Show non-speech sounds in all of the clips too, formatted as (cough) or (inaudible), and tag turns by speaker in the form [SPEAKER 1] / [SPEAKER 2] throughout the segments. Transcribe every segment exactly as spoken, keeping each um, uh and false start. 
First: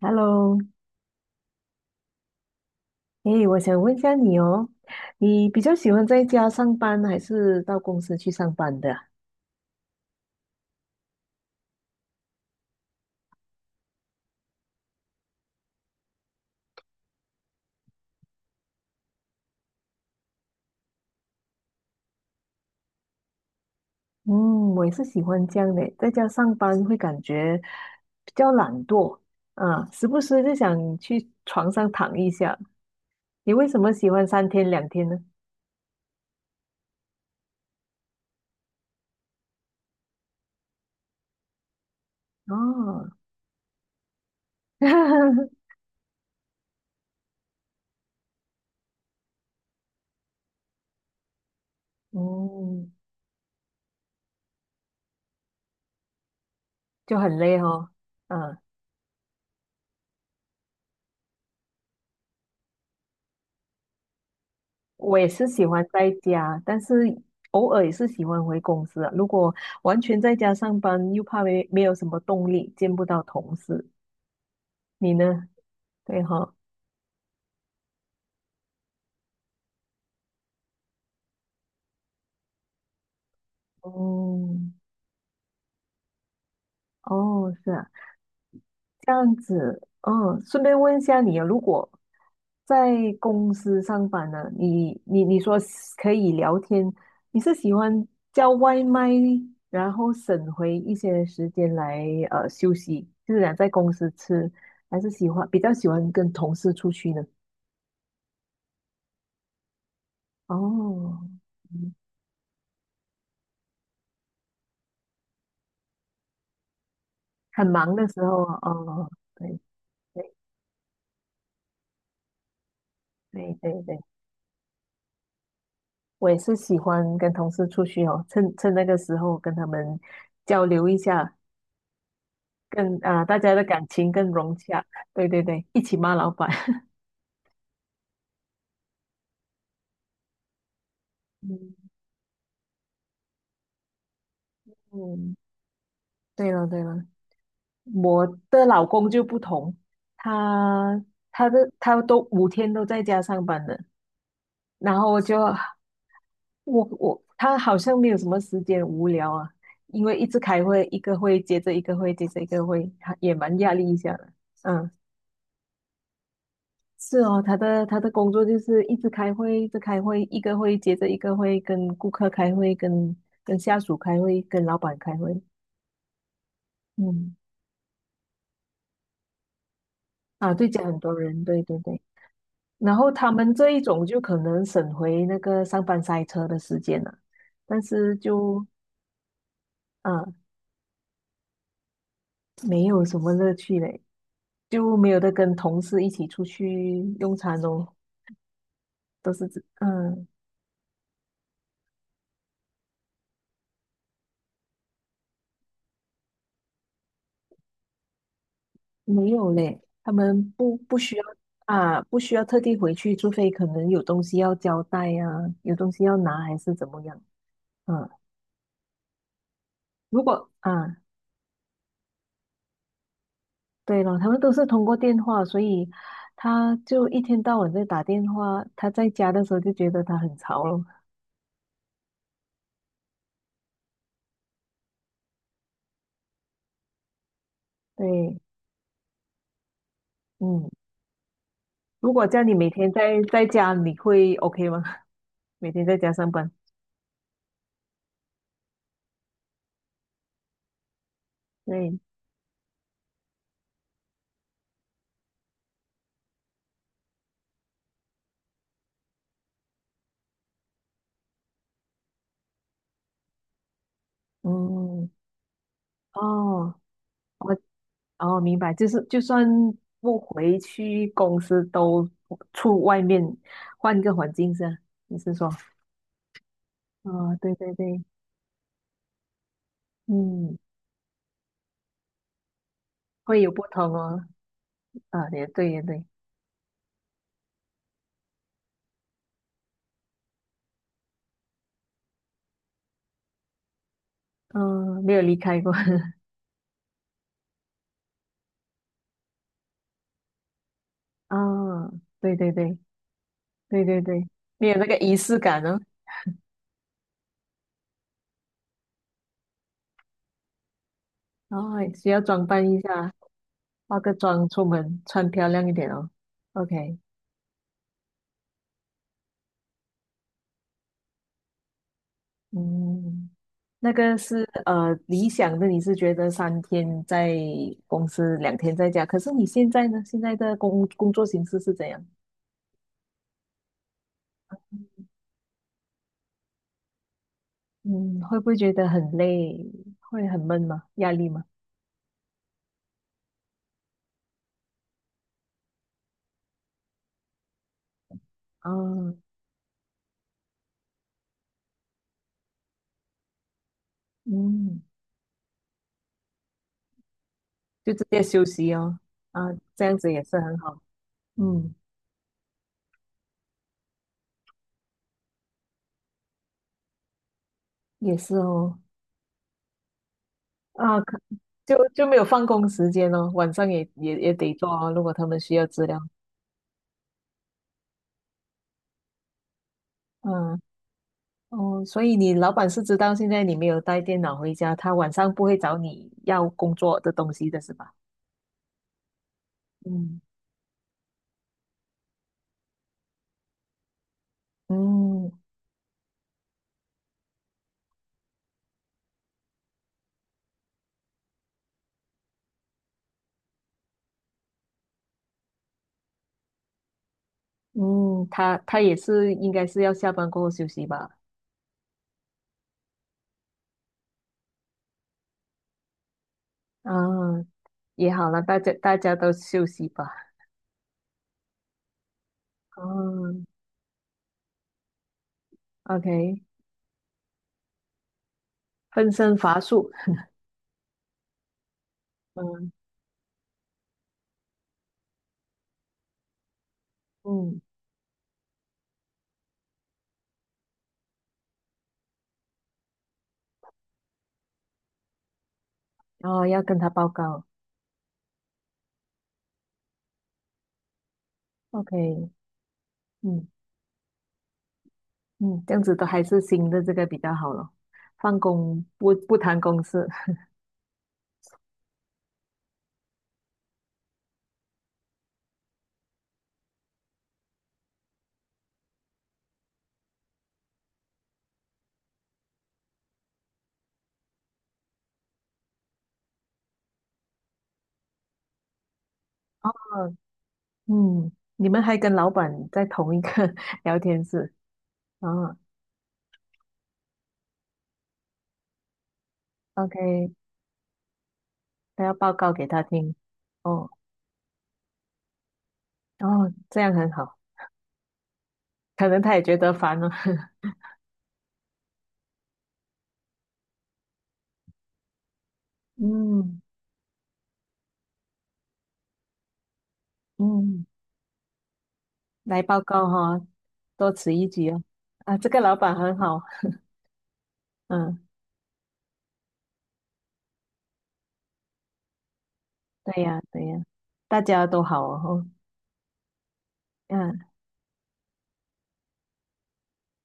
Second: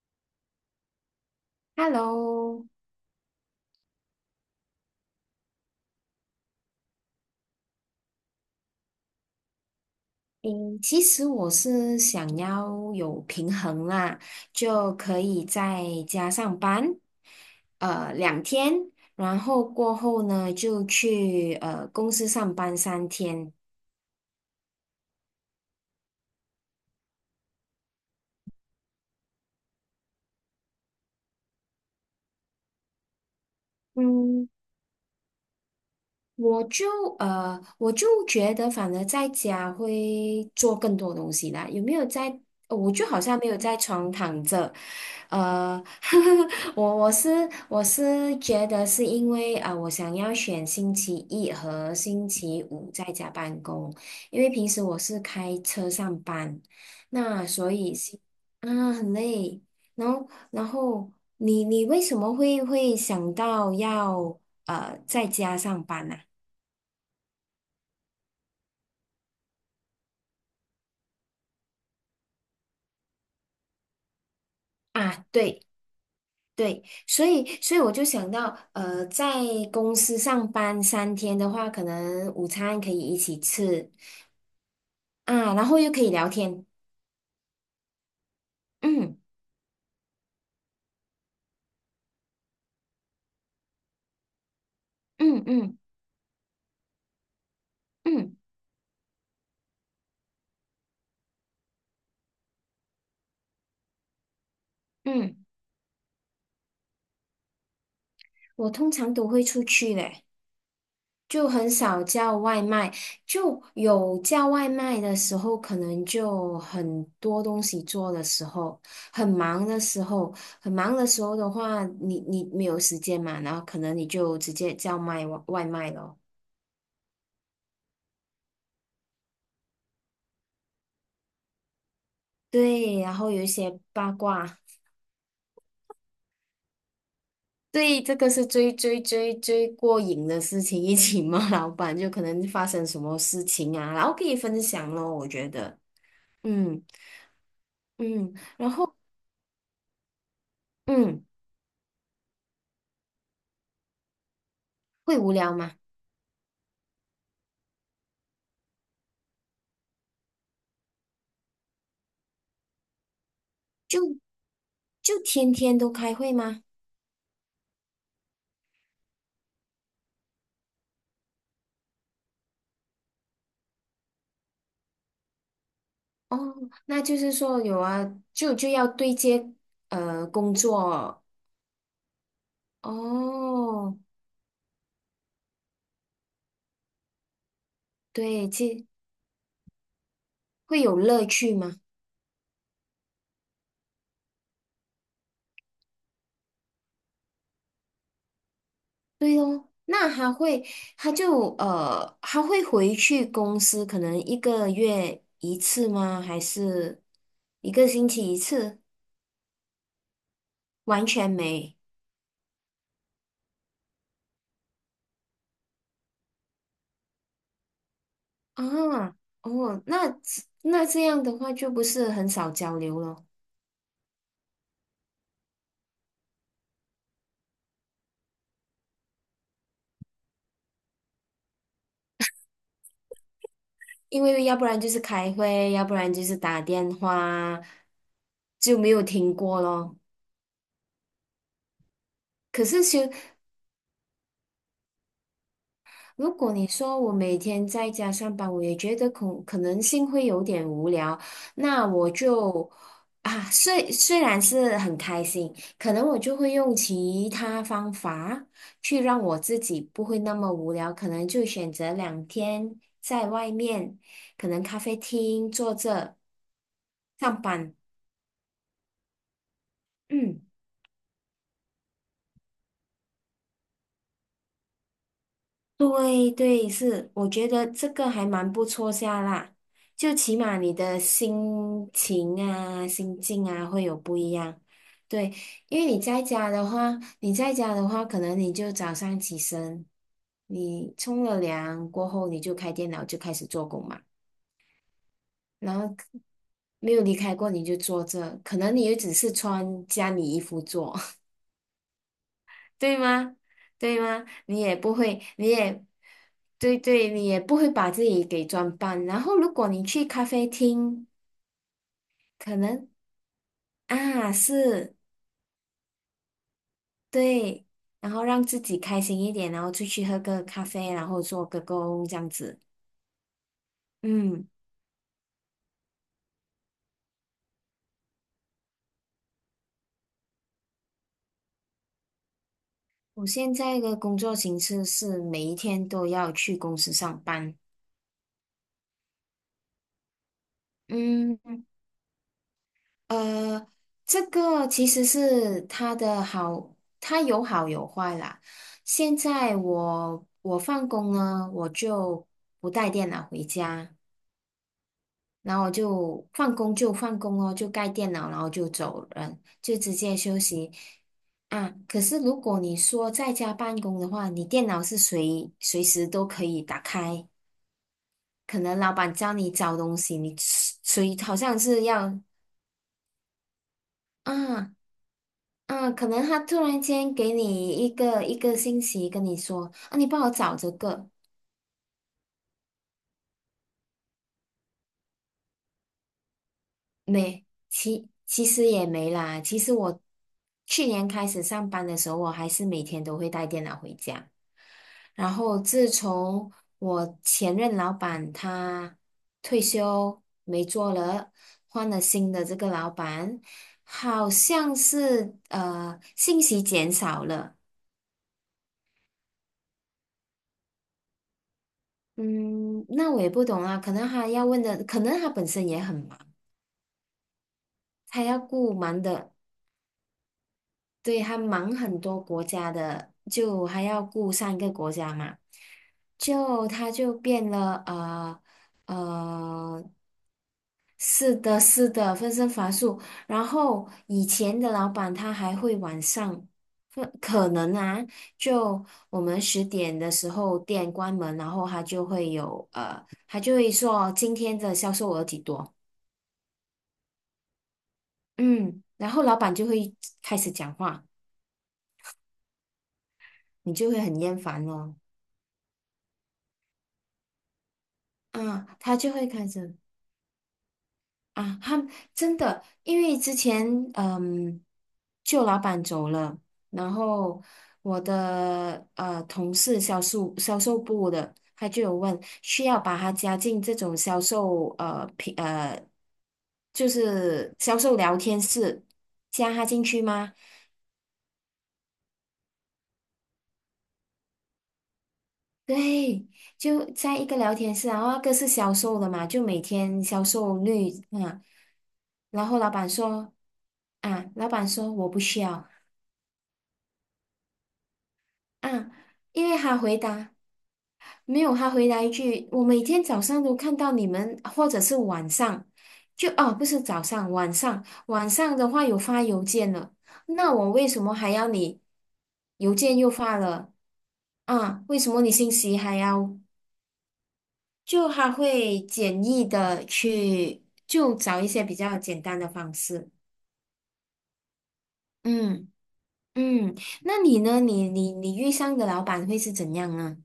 [SPEAKER 1] Hello，
[SPEAKER 2] Hello，
[SPEAKER 1] 诶，我想问一下你哦，你比较喜欢在家上班还是到公司去上班的啊？
[SPEAKER 2] 嗯，其实我是想要有平衡啦，就可以在家上班，呃，两天，然后过后呢就去呃公司上班三天。
[SPEAKER 1] 嗯，我也是喜欢这样的，在家上班会感觉比较懒惰，啊，时不时就想去床上躺一下。你为什么喜欢
[SPEAKER 2] 嗯，
[SPEAKER 1] 三天两天呢？
[SPEAKER 2] 我就呃，我就觉得，反而在家会做更多东西啦。有没有在？呃我就
[SPEAKER 1] 哦，
[SPEAKER 2] 好像没有在床躺着，
[SPEAKER 1] (laughs)
[SPEAKER 2] 呃，(laughs) 我我是我是觉得是因为啊、呃我想要选星期一和星期五
[SPEAKER 1] 嗯，
[SPEAKER 2] 在家办公，因为平时我是开车上班，
[SPEAKER 1] 就很
[SPEAKER 2] 那
[SPEAKER 1] 累
[SPEAKER 2] 所
[SPEAKER 1] 哦，
[SPEAKER 2] 以是
[SPEAKER 1] 嗯。
[SPEAKER 2] 啊很累。然后然后你你为什么会会想到要呃
[SPEAKER 1] 我
[SPEAKER 2] 在
[SPEAKER 1] 也是
[SPEAKER 2] 家
[SPEAKER 1] 喜
[SPEAKER 2] 上
[SPEAKER 1] 欢
[SPEAKER 2] 班
[SPEAKER 1] 在
[SPEAKER 2] 呢？
[SPEAKER 1] 家，但是偶尔也是喜欢回公司啊，如果完全在家上班，又怕没没有什么动力，见不到同事。你
[SPEAKER 2] 啊，
[SPEAKER 1] 呢？
[SPEAKER 2] 对
[SPEAKER 1] 对哈、
[SPEAKER 2] 对，所以所以我就想到，呃，在公司上班三天的话，可能午餐可以一起吃
[SPEAKER 1] 嗯，
[SPEAKER 2] 啊，然后又可以聊天，
[SPEAKER 1] 哦，是啊。这
[SPEAKER 2] 嗯
[SPEAKER 1] 样子，嗯，顺便问一下你啊，如果在公司上班呢，你你你
[SPEAKER 2] 嗯
[SPEAKER 1] 说
[SPEAKER 2] 嗯
[SPEAKER 1] 是可以聊天，你是喜欢
[SPEAKER 2] 嗯
[SPEAKER 1] 叫外卖，然后省回一些时间来呃休息，就是想在公司吃，还是喜
[SPEAKER 2] 嗯，
[SPEAKER 1] 欢比较喜欢跟同事出去呢？
[SPEAKER 2] 我通常都会出去嘞，
[SPEAKER 1] 哦，
[SPEAKER 2] 就很
[SPEAKER 1] 嗯
[SPEAKER 2] 少叫外卖，就有叫外卖的时候，可能就很多东
[SPEAKER 1] 很
[SPEAKER 2] 西
[SPEAKER 1] 忙的
[SPEAKER 2] 做
[SPEAKER 1] 时
[SPEAKER 2] 的
[SPEAKER 1] 候
[SPEAKER 2] 时
[SPEAKER 1] 啊，
[SPEAKER 2] 候，
[SPEAKER 1] 哦，
[SPEAKER 2] 很
[SPEAKER 1] 对
[SPEAKER 2] 忙的时候，
[SPEAKER 1] 对
[SPEAKER 2] 很忙的时候的话，你你没有时间嘛，
[SPEAKER 1] 对
[SPEAKER 2] 然后可
[SPEAKER 1] 对
[SPEAKER 2] 能
[SPEAKER 1] 对，
[SPEAKER 2] 你就直接叫卖外外卖咯。
[SPEAKER 1] 我也是喜欢跟同事出去哦，趁趁那个时候跟他们交流一下。更
[SPEAKER 2] 对，然
[SPEAKER 1] 啊、
[SPEAKER 2] 后
[SPEAKER 1] 大
[SPEAKER 2] 有一
[SPEAKER 1] 家的
[SPEAKER 2] 些
[SPEAKER 1] 感情
[SPEAKER 2] 八
[SPEAKER 1] 更融
[SPEAKER 2] 卦，
[SPEAKER 1] 洽。对对对，一起骂老板。(laughs)
[SPEAKER 2] 对，这个是最最最最过瘾的事情，一起骂老
[SPEAKER 1] 嗯
[SPEAKER 2] 板，就可能发生什么事情啊，然后可以分享咯，我
[SPEAKER 1] 嗯，
[SPEAKER 2] 觉得，
[SPEAKER 1] 对了对
[SPEAKER 2] 嗯
[SPEAKER 1] 了，我
[SPEAKER 2] 嗯
[SPEAKER 1] 的老公就不同，他
[SPEAKER 2] 嗯，
[SPEAKER 1] 他的他都五天都在家上班的，然后
[SPEAKER 2] 会
[SPEAKER 1] 我
[SPEAKER 2] 无
[SPEAKER 1] 就
[SPEAKER 2] 聊吗？
[SPEAKER 1] 我我他好像没有什么时间无聊啊，因为一直开会，一个会接着一个会接着一个会，他也蛮压力一下
[SPEAKER 2] 就
[SPEAKER 1] 的。嗯，
[SPEAKER 2] 就天天都开会吗？
[SPEAKER 1] 是哦，他的他的工作就是一直开会，一直开会，一个会接着一个会，跟顾客开会，跟跟下属开会，跟老板开会。
[SPEAKER 2] 哦，那就是
[SPEAKER 1] 嗯，
[SPEAKER 2] 说有啊，就就要对接呃
[SPEAKER 1] 啊，
[SPEAKER 2] 工
[SPEAKER 1] 对，讲很多
[SPEAKER 2] 作
[SPEAKER 1] 人，对对对。然后他们这一
[SPEAKER 2] 哦，
[SPEAKER 1] 种就可能省回那个上班塞车的时间了，但是
[SPEAKER 2] 对，
[SPEAKER 1] 就
[SPEAKER 2] 其
[SPEAKER 1] 啊
[SPEAKER 2] 会有乐趣吗？
[SPEAKER 1] 没有什么乐趣嘞，就没有的跟同事一起出去用餐哦，都
[SPEAKER 2] 对
[SPEAKER 1] 是这，
[SPEAKER 2] 哦，那
[SPEAKER 1] 嗯。
[SPEAKER 2] 他会，他就呃，他会回去公司，可能一个月一次吗？还是一个星期一次？
[SPEAKER 1] 没有嘞，他们不不
[SPEAKER 2] 完
[SPEAKER 1] 需要
[SPEAKER 2] 全没
[SPEAKER 1] 啊，不需要特地回去，除非可能有东西要交代呀、啊，有东西要拿还是怎么样。嗯，
[SPEAKER 2] 啊，哦，那
[SPEAKER 1] 如
[SPEAKER 2] 这
[SPEAKER 1] 果
[SPEAKER 2] 那
[SPEAKER 1] 啊，
[SPEAKER 2] 这样的话就不是很少交流了，
[SPEAKER 1] 对了，他们都是通过电话，所以他就一天到晚在打电话。他在家的时候就觉得他很潮了。
[SPEAKER 2] 因为要不然就是开会，要不然就是打电话，
[SPEAKER 1] 对，
[SPEAKER 2] 就没有停过咯。
[SPEAKER 1] 嗯，如果叫你
[SPEAKER 2] 可
[SPEAKER 1] 每
[SPEAKER 2] 是
[SPEAKER 1] 天
[SPEAKER 2] 休
[SPEAKER 1] 在在家，你会 OK 吗？(laughs) 每天在家上
[SPEAKER 2] 如
[SPEAKER 1] 班？
[SPEAKER 2] 果你说我每天在家上班，我也觉得可可能性会有点无聊，那
[SPEAKER 1] 对，
[SPEAKER 2] 我就啊，虽虽然是很开心，可能我就会用其他方法去让我自己不会那么无聊，可能就选择两天在外面，可能咖啡
[SPEAKER 1] 嗯，
[SPEAKER 2] 厅坐着
[SPEAKER 1] 哦。
[SPEAKER 2] 上
[SPEAKER 1] 我。
[SPEAKER 2] 班，
[SPEAKER 1] 哦，明白，就是就算不
[SPEAKER 2] 嗯。
[SPEAKER 1] 回去公司，都出外面换个环境是吧？你是说
[SPEAKER 2] 对对，
[SPEAKER 1] (laughs)？
[SPEAKER 2] 是，我
[SPEAKER 1] 哦，
[SPEAKER 2] 觉
[SPEAKER 1] 对
[SPEAKER 2] 得
[SPEAKER 1] 对
[SPEAKER 2] 这
[SPEAKER 1] 对，
[SPEAKER 2] 个还蛮不错下啦，就起码
[SPEAKER 1] 嗯，
[SPEAKER 2] 你的心情啊、心
[SPEAKER 1] 会
[SPEAKER 2] 境
[SPEAKER 1] 有不
[SPEAKER 2] 啊会
[SPEAKER 1] 同
[SPEAKER 2] 有不
[SPEAKER 1] 哦。
[SPEAKER 2] 一样。
[SPEAKER 1] 啊，
[SPEAKER 2] 对，
[SPEAKER 1] 也对
[SPEAKER 2] 因
[SPEAKER 1] 也
[SPEAKER 2] 为你
[SPEAKER 1] 对，
[SPEAKER 2] 在家的话，你在家的话，可能你就早上起身，你冲了凉过后，你就开电脑就开始做工嘛，
[SPEAKER 1] 嗯，没有离开过。
[SPEAKER 2] 然后
[SPEAKER 1] (laughs)
[SPEAKER 2] 没有离开过你就坐着，可能你也只是穿家里衣服做。
[SPEAKER 1] 啊，对对对
[SPEAKER 2] 对吗？
[SPEAKER 1] 对对
[SPEAKER 2] 对吗？
[SPEAKER 1] 对，
[SPEAKER 2] 你
[SPEAKER 1] 没有
[SPEAKER 2] 也
[SPEAKER 1] 那
[SPEAKER 2] 不
[SPEAKER 1] 个仪
[SPEAKER 2] 会，
[SPEAKER 1] 式
[SPEAKER 2] 你
[SPEAKER 1] 感哦。
[SPEAKER 2] 也，对对，你也不会把自己给装扮。然后，如果你去咖啡厅，
[SPEAKER 1] 哦，需要装
[SPEAKER 2] 可
[SPEAKER 1] 扮一
[SPEAKER 2] 能
[SPEAKER 1] 下，化个
[SPEAKER 2] 啊
[SPEAKER 1] 妆出
[SPEAKER 2] 是，
[SPEAKER 1] 门，穿漂亮一点哦。OK，
[SPEAKER 2] 对，然后让自己开心一点，然后出去喝个咖啡，然后做个工这样子。
[SPEAKER 1] 嗯。那个
[SPEAKER 2] 嗯，
[SPEAKER 1] 是呃理想的，你是觉得三天在公司，两天在家。可是你现在呢？现在的工工作形式是怎样？
[SPEAKER 2] 我现在的工作形式是每一天都要去公司上班。
[SPEAKER 1] 嗯，会不会觉得很累？会很闷吗？压力吗？
[SPEAKER 2] 嗯。呃，这个其实是它的好，它有好有坏啦。
[SPEAKER 1] 啊，
[SPEAKER 2] 现在我我放工呢，我就不带电脑回家，
[SPEAKER 1] 嗯，
[SPEAKER 2] 然后我就放工就放工哦，就盖
[SPEAKER 1] 就直
[SPEAKER 2] 电
[SPEAKER 1] 接
[SPEAKER 2] 脑，然
[SPEAKER 1] 休
[SPEAKER 2] 后就
[SPEAKER 1] 息哦。
[SPEAKER 2] 走人，
[SPEAKER 1] 啊，
[SPEAKER 2] 就
[SPEAKER 1] 这
[SPEAKER 2] 直
[SPEAKER 1] 样子
[SPEAKER 2] 接
[SPEAKER 1] 也是
[SPEAKER 2] 休
[SPEAKER 1] 很
[SPEAKER 2] 息
[SPEAKER 1] 好。嗯，
[SPEAKER 2] 啊。可是如果你说在家办公的话，你电脑是随随时都可以打开，
[SPEAKER 1] 也是
[SPEAKER 2] 可
[SPEAKER 1] 哦。
[SPEAKER 2] 能老板叫你找东西，你
[SPEAKER 1] 啊，
[SPEAKER 2] 随
[SPEAKER 1] 可
[SPEAKER 2] 好像
[SPEAKER 1] 就
[SPEAKER 2] 是
[SPEAKER 1] 就没
[SPEAKER 2] 要。
[SPEAKER 1] 有放工时间哦，晚上也也也得做
[SPEAKER 2] 啊。
[SPEAKER 1] 哦。如果他们需要资
[SPEAKER 2] 嗯，
[SPEAKER 1] 料，
[SPEAKER 2] 可能他突然间给你一个一个信息，跟你说啊，你帮我找
[SPEAKER 1] 嗯。
[SPEAKER 2] 这个，
[SPEAKER 1] 哦，所以你老板是知道现在你没有带电脑回家，他晚上不会找你要工作的东
[SPEAKER 2] 没，
[SPEAKER 1] 西的是吧？
[SPEAKER 2] 其其实也没啦。其实我
[SPEAKER 1] 嗯
[SPEAKER 2] 去年开始上班的时候，我还是每天都会带电脑回家。
[SPEAKER 1] 嗯
[SPEAKER 2] 然后自从我前任老板他退休没做了，换了新的这个老板，好像是呃信息减少了。
[SPEAKER 1] 嗯，他他也是应该是要下班过后休息吧？
[SPEAKER 2] 嗯，那我也不懂啊，可能他要问的，可能他本身也很忙，
[SPEAKER 1] 啊，也
[SPEAKER 2] 他
[SPEAKER 1] 好
[SPEAKER 2] 要
[SPEAKER 1] 了，大家
[SPEAKER 2] 顾
[SPEAKER 1] 大
[SPEAKER 2] 忙
[SPEAKER 1] 家都
[SPEAKER 2] 的，
[SPEAKER 1] 休息吧。
[SPEAKER 2] 对，他忙很多国家的，
[SPEAKER 1] 嗯
[SPEAKER 2] 就还要顾三个国家嘛，
[SPEAKER 1] ，OK，
[SPEAKER 2] 就他就变了，呃
[SPEAKER 1] 分身乏术。
[SPEAKER 2] 呃，是的，是的，分身
[SPEAKER 1] 嗯
[SPEAKER 2] 乏术。然后以前的老板他还会晚上，可可
[SPEAKER 1] 嗯，
[SPEAKER 2] 能啊，就我们十点的时候店关门，然后他就会有呃，他就会说今天的销售额几多。
[SPEAKER 1] 然后要跟他报告。
[SPEAKER 2] 嗯，然后老板就会开始讲话，
[SPEAKER 1] OK，嗯
[SPEAKER 2] 你就会很厌烦哦。
[SPEAKER 1] 嗯，这样子都还是新的这个比较好了，放
[SPEAKER 2] 啊，
[SPEAKER 1] 工
[SPEAKER 2] 他就
[SPEAKER 1] 不
[SPEAKER 2] 会
[SPEAKER 1] 不
[SPEAKER 2] 开
[SPEAKER 1] 谈
[SPEAKER 2] 始
[SPEAKER 1] 公事。(laughs)
[SPEAKER 2] 啊，他真的，因为之前嗯，旧老板走了，然后我的呃同事销售销售部的，他就有问需要把他加进这种销售呃平呃，就是销售聊天室，加他
[SPEAKER 1] 哦，
[SPEAKER 2] 进去吗？
[SPEAKER 1] 嗯，你们还跟老板在同一个 (laughs) 聊天室啊
[SPEAKER 2] 对，就在一个聊天室啊，然后那个是销售的嘛，就每天销
[SPEAKER 1] ？OK，
[SPEAKER 2] 售率啊，
[SPEAKER 1] 他要报
[SPEAKER 2] 然
[SPEAKER 1] 告
[SPEAKER 2] 后
[SPEAKER 1] 给
[SPEAKER 2] 老
[SPEAKER 1] 他
[SPEAKER 2] 板
[SPEAKER 1] 听。
[SPEAKER 2] 说
[SPEAKER 1] 哦
[SPEAKER 2] 啊，老板说我不需要
[SPEAKER 1] 哦，这样很好，
[SPEAKER 2] 啊，
[SPEAKER 1] 可能他也
[SPEAKER 2] 因
[SPEAKER 1] 觉
[SPEAKER 2] 为
[SPEAKER 1] 得
[SPEAKER 2] 他回
[SPEAKER 1] 烦了。
[SPEAKER 2] 答
[SPEAKER 1] (laughs)
[SPEAKER 2] 没有，他回答一句，我每天早上都看到你们，或者是晚上，就哦，
[SPEAKER 1] 嗯
[SPEAKER 2] 不是早上，晚上，晚上的话有发邮件了，那我
[SPEAKER 1] 嗯，
[SPEAKER 2] 为什么还要你
[SPEAKER 1] 来
[SPEAKER 2] 邮
[SPEAKER 1] 报
[SPEAKER 2] 件
[SPEAKER 1] 告
[SPEAKER 2] 又发
[SPEAKER 1] 哈、
[SPEAKER 2] 了
[SPEAKER 1] 多此一举哦。
[SPEAKER 2] 啊？为什么你
[SPEAKER 1] 啊，这
[SPEAKER 2] 信
[SPEAKER 1] 个老
[SPEAKER 2] 息
[SPEAKER 1] 板
[SPEAKER 2] 还
[SPEAKER 1] 很
[SPEAKER 2] 要？
[SPEAKER 1] 好。
[SPEAKER 2] 就
[SPEAKER 1] 嗯，
[SPEAKER 2] 还会简易的去，就找一些比较简单的方式。
[SPEAKER 1] 对呀对呀，大家都好哦。哦，
[SPEAKER 2] 嗯嗯，那你
[SPEAKER 1] 嗯。
[SPEAKER 2] 呢？你你你遇上的老板会是怎样呢？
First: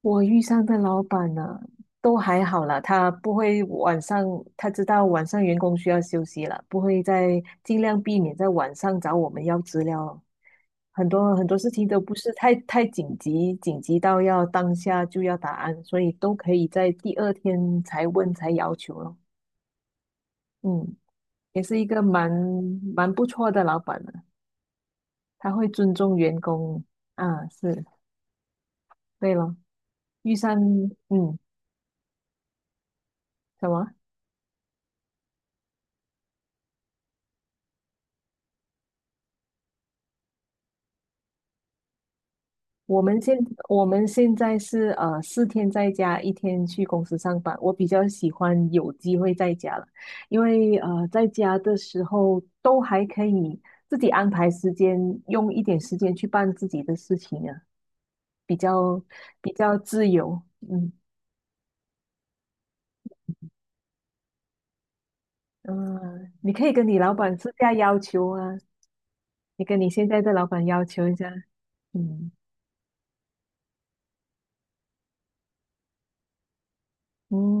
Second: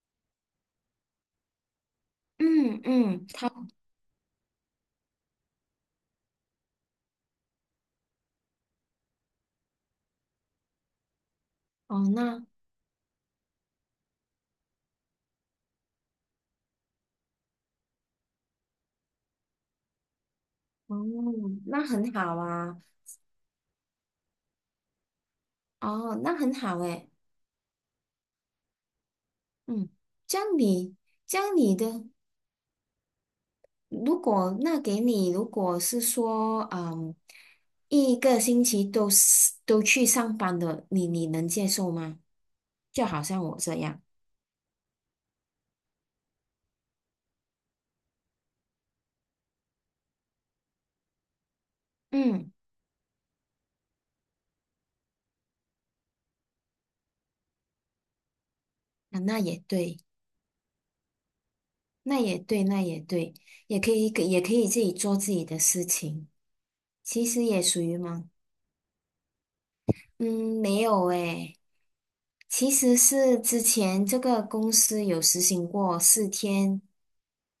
[SPEAKER 1] 我遇上的老板呢，都还好啦，
[SPEAKER 2] 嗯
[SPEAKER 1] 他
[SPEAKER 2] 嗯，
[SPEAKER 1] 不
[SPEAKER 2] 他
[SPEAKER 1] 会晚上，他知道晚上员工需要休息了，不会再尽量避免在晚上找我们要资料。很多很多事情都
[SPEAKER 2] 哦，
[SPEAKER 1] 不是
[SPEAKER 2] 那
[SPEAKER 1] 太太紧急，紧急到要当下就要答案，所以都可以在第二天才问才要求咯。嗯，
[SPEAKER 2] 哦，
[SPEAKER 1] 也是一
[SPEAKER 2] 那
[SPEAKER 1] 个
[SPEAKER 2] 很
[SPEAKER 1] 蛮
[SPEAKER 2] 好啊，
[SPEAKER 1] 蛮不错的老板的，他会尊重
[SPEAKER 2] 哦，那
[SPEAKER 1] 员
[SPEAKER 2] 很好
[SPEAKER 1] 工
[SPEAKER 2] 诶，
[SPEAKER 1] 啊，是对咯。
[SPEAKER 2] 嗯，
[SPEAKER 1] 遇
[SPEAKER 2] 这样
[SPEAKER 1] 上，
[SPEAKER 2] 你
[SPEAKER 1] 嗯，
[SPEAKER 2] 这样你的，
[SPEAKER 1] 什么？
[SPEAKER 2] 如果那给你，如果是说，嗯，一个星期都是都去上班的，你你能接受吗？
[SPEAKER 1] 我
[SPEAKER 2] 就
[SPEAKER 1] 们
[SPEAKER 2] 好
[SPEAKER 1] 现
[SPEAKER 2] 像我这
[SPEAKER 1] 我
[SPEAKER 2] 样，
[SPEAKER 1] 们现在是呃四天在家，一天去公司上班。我比较喜欢有机会在家了，因为呃在家的时候
[SPEAKER 2] 嗯。
[SPEAKER 1] 都还可以自己安排时间，用一点时间去办自己的事情啊，比较
[SPEAKER 2] 啊，那
[SPEAKER 1] 比
[SPEAKER 2] 也
[SPEAKER 1] 较
[SPEAKER 2] 对，
[SPEAKER 1] 自由。嗯
[SPEAKER 2] 那也对，那也对，也可以，也可以自己做自己的事
[SPEAKER 1] 嗯、
[SPEAKER 2] 情，
[SPEAKER 1] 呃你可以跟你老
[SPEAKER 2] 其
[SPEAKER 1] 板
[SPEAKER 2] 实
[SPEAKER 1] 私
[SPEAKER 2] 也
[SPEAKER 1] 下
[SPEAKER 2] 属于
[SPEAKER 1] 要
[SPEAKER 2] 忙。
[SPEAKER 1] 求啊，你跟你现在的老
[SPEAKER 2] 嗯，
[SPEAKER 1] 板
[SPEAKER 2] 没
[SPEAKER 1] 要
[SPEAKER 2] 有
[SPEAKER 1] 求一下。
[SPEAKER 2] 诶，
[SPEAKER 1] 嗯
[SPEAKER 2] 其实是之前这个公司有实行过四天，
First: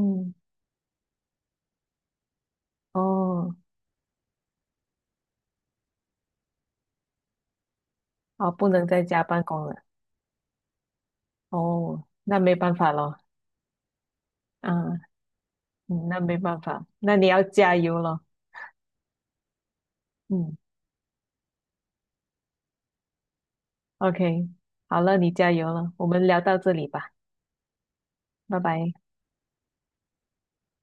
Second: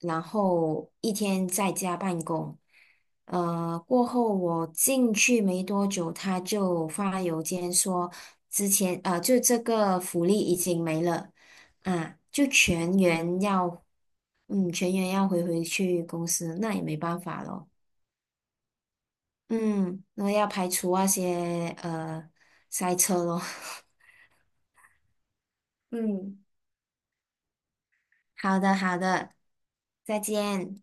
[SPEAKER 2] 然后一天在家办公。
[SPEAKER 1] 哦
[SPEAKER 2] 呃，过后我进去没多久，他就发邮件说，
[SPEAKER 1] 哦，不
[SPEAKER 2] 之
[SPEAKER 1] 能
[SPEAKER 2] 前
[SPEAKER 1] 在
[SPEAKER 2] 呃，
[SPEAKER 1] 家
[SPEAKER 2] 就
[SPEAKER 1] 办
[SPEAKER 2] 这
[SPEAKER 1] 公了。
[SPEAKER 2] 个福利已经没了
[SPEAKER 1] 哦，
[SPEAKER 2] 啊，
[SPEAKER 1] 那
[SPEAKER 2] 就
[SPEAKER 1] 没办法
[SPEAKER 2] 全
[SPEAKER 1] 咯。
[SPEAKER 2] 员要，
[SPEAKER 1] 啊。
[SPEAKER 2] 嗯，全员要回回去
[SPEAKER 1] 嗯，那
[SPEAKER 2] 公
[SPEAKER 1] 没
[SPEAKER 2] 司，
[SPEAKER 1] 办
[SPEAKER 2] 那也
[SPEAKER 1] 法，
[SPEAKER 2] 没
[SPEAKER 1] 那
[SPEAKER 2] 办
[SPEAKER 1] 你要
[SPEAKER 2] 法咯。
[SPEAKER 1] 加油了。
[SPEAKER 2] 嗯，那要
[SPEAKER 1] 嗯
[SPEAKER 2] 排除那些呃塞车咯。(laughs)
[SPEAKER 1] ，OK，好了，你加油了，我们
[SPEAKER 2] 嗯。
[SPEAKER 1] 聊到这里吧，
[SPEAKER 2] 好
[SPEAKER 1] 拜
[SPEAKER 2] 的，
[SPEAKER 1] 拜。
[SPEAKER 2] 好的，再见。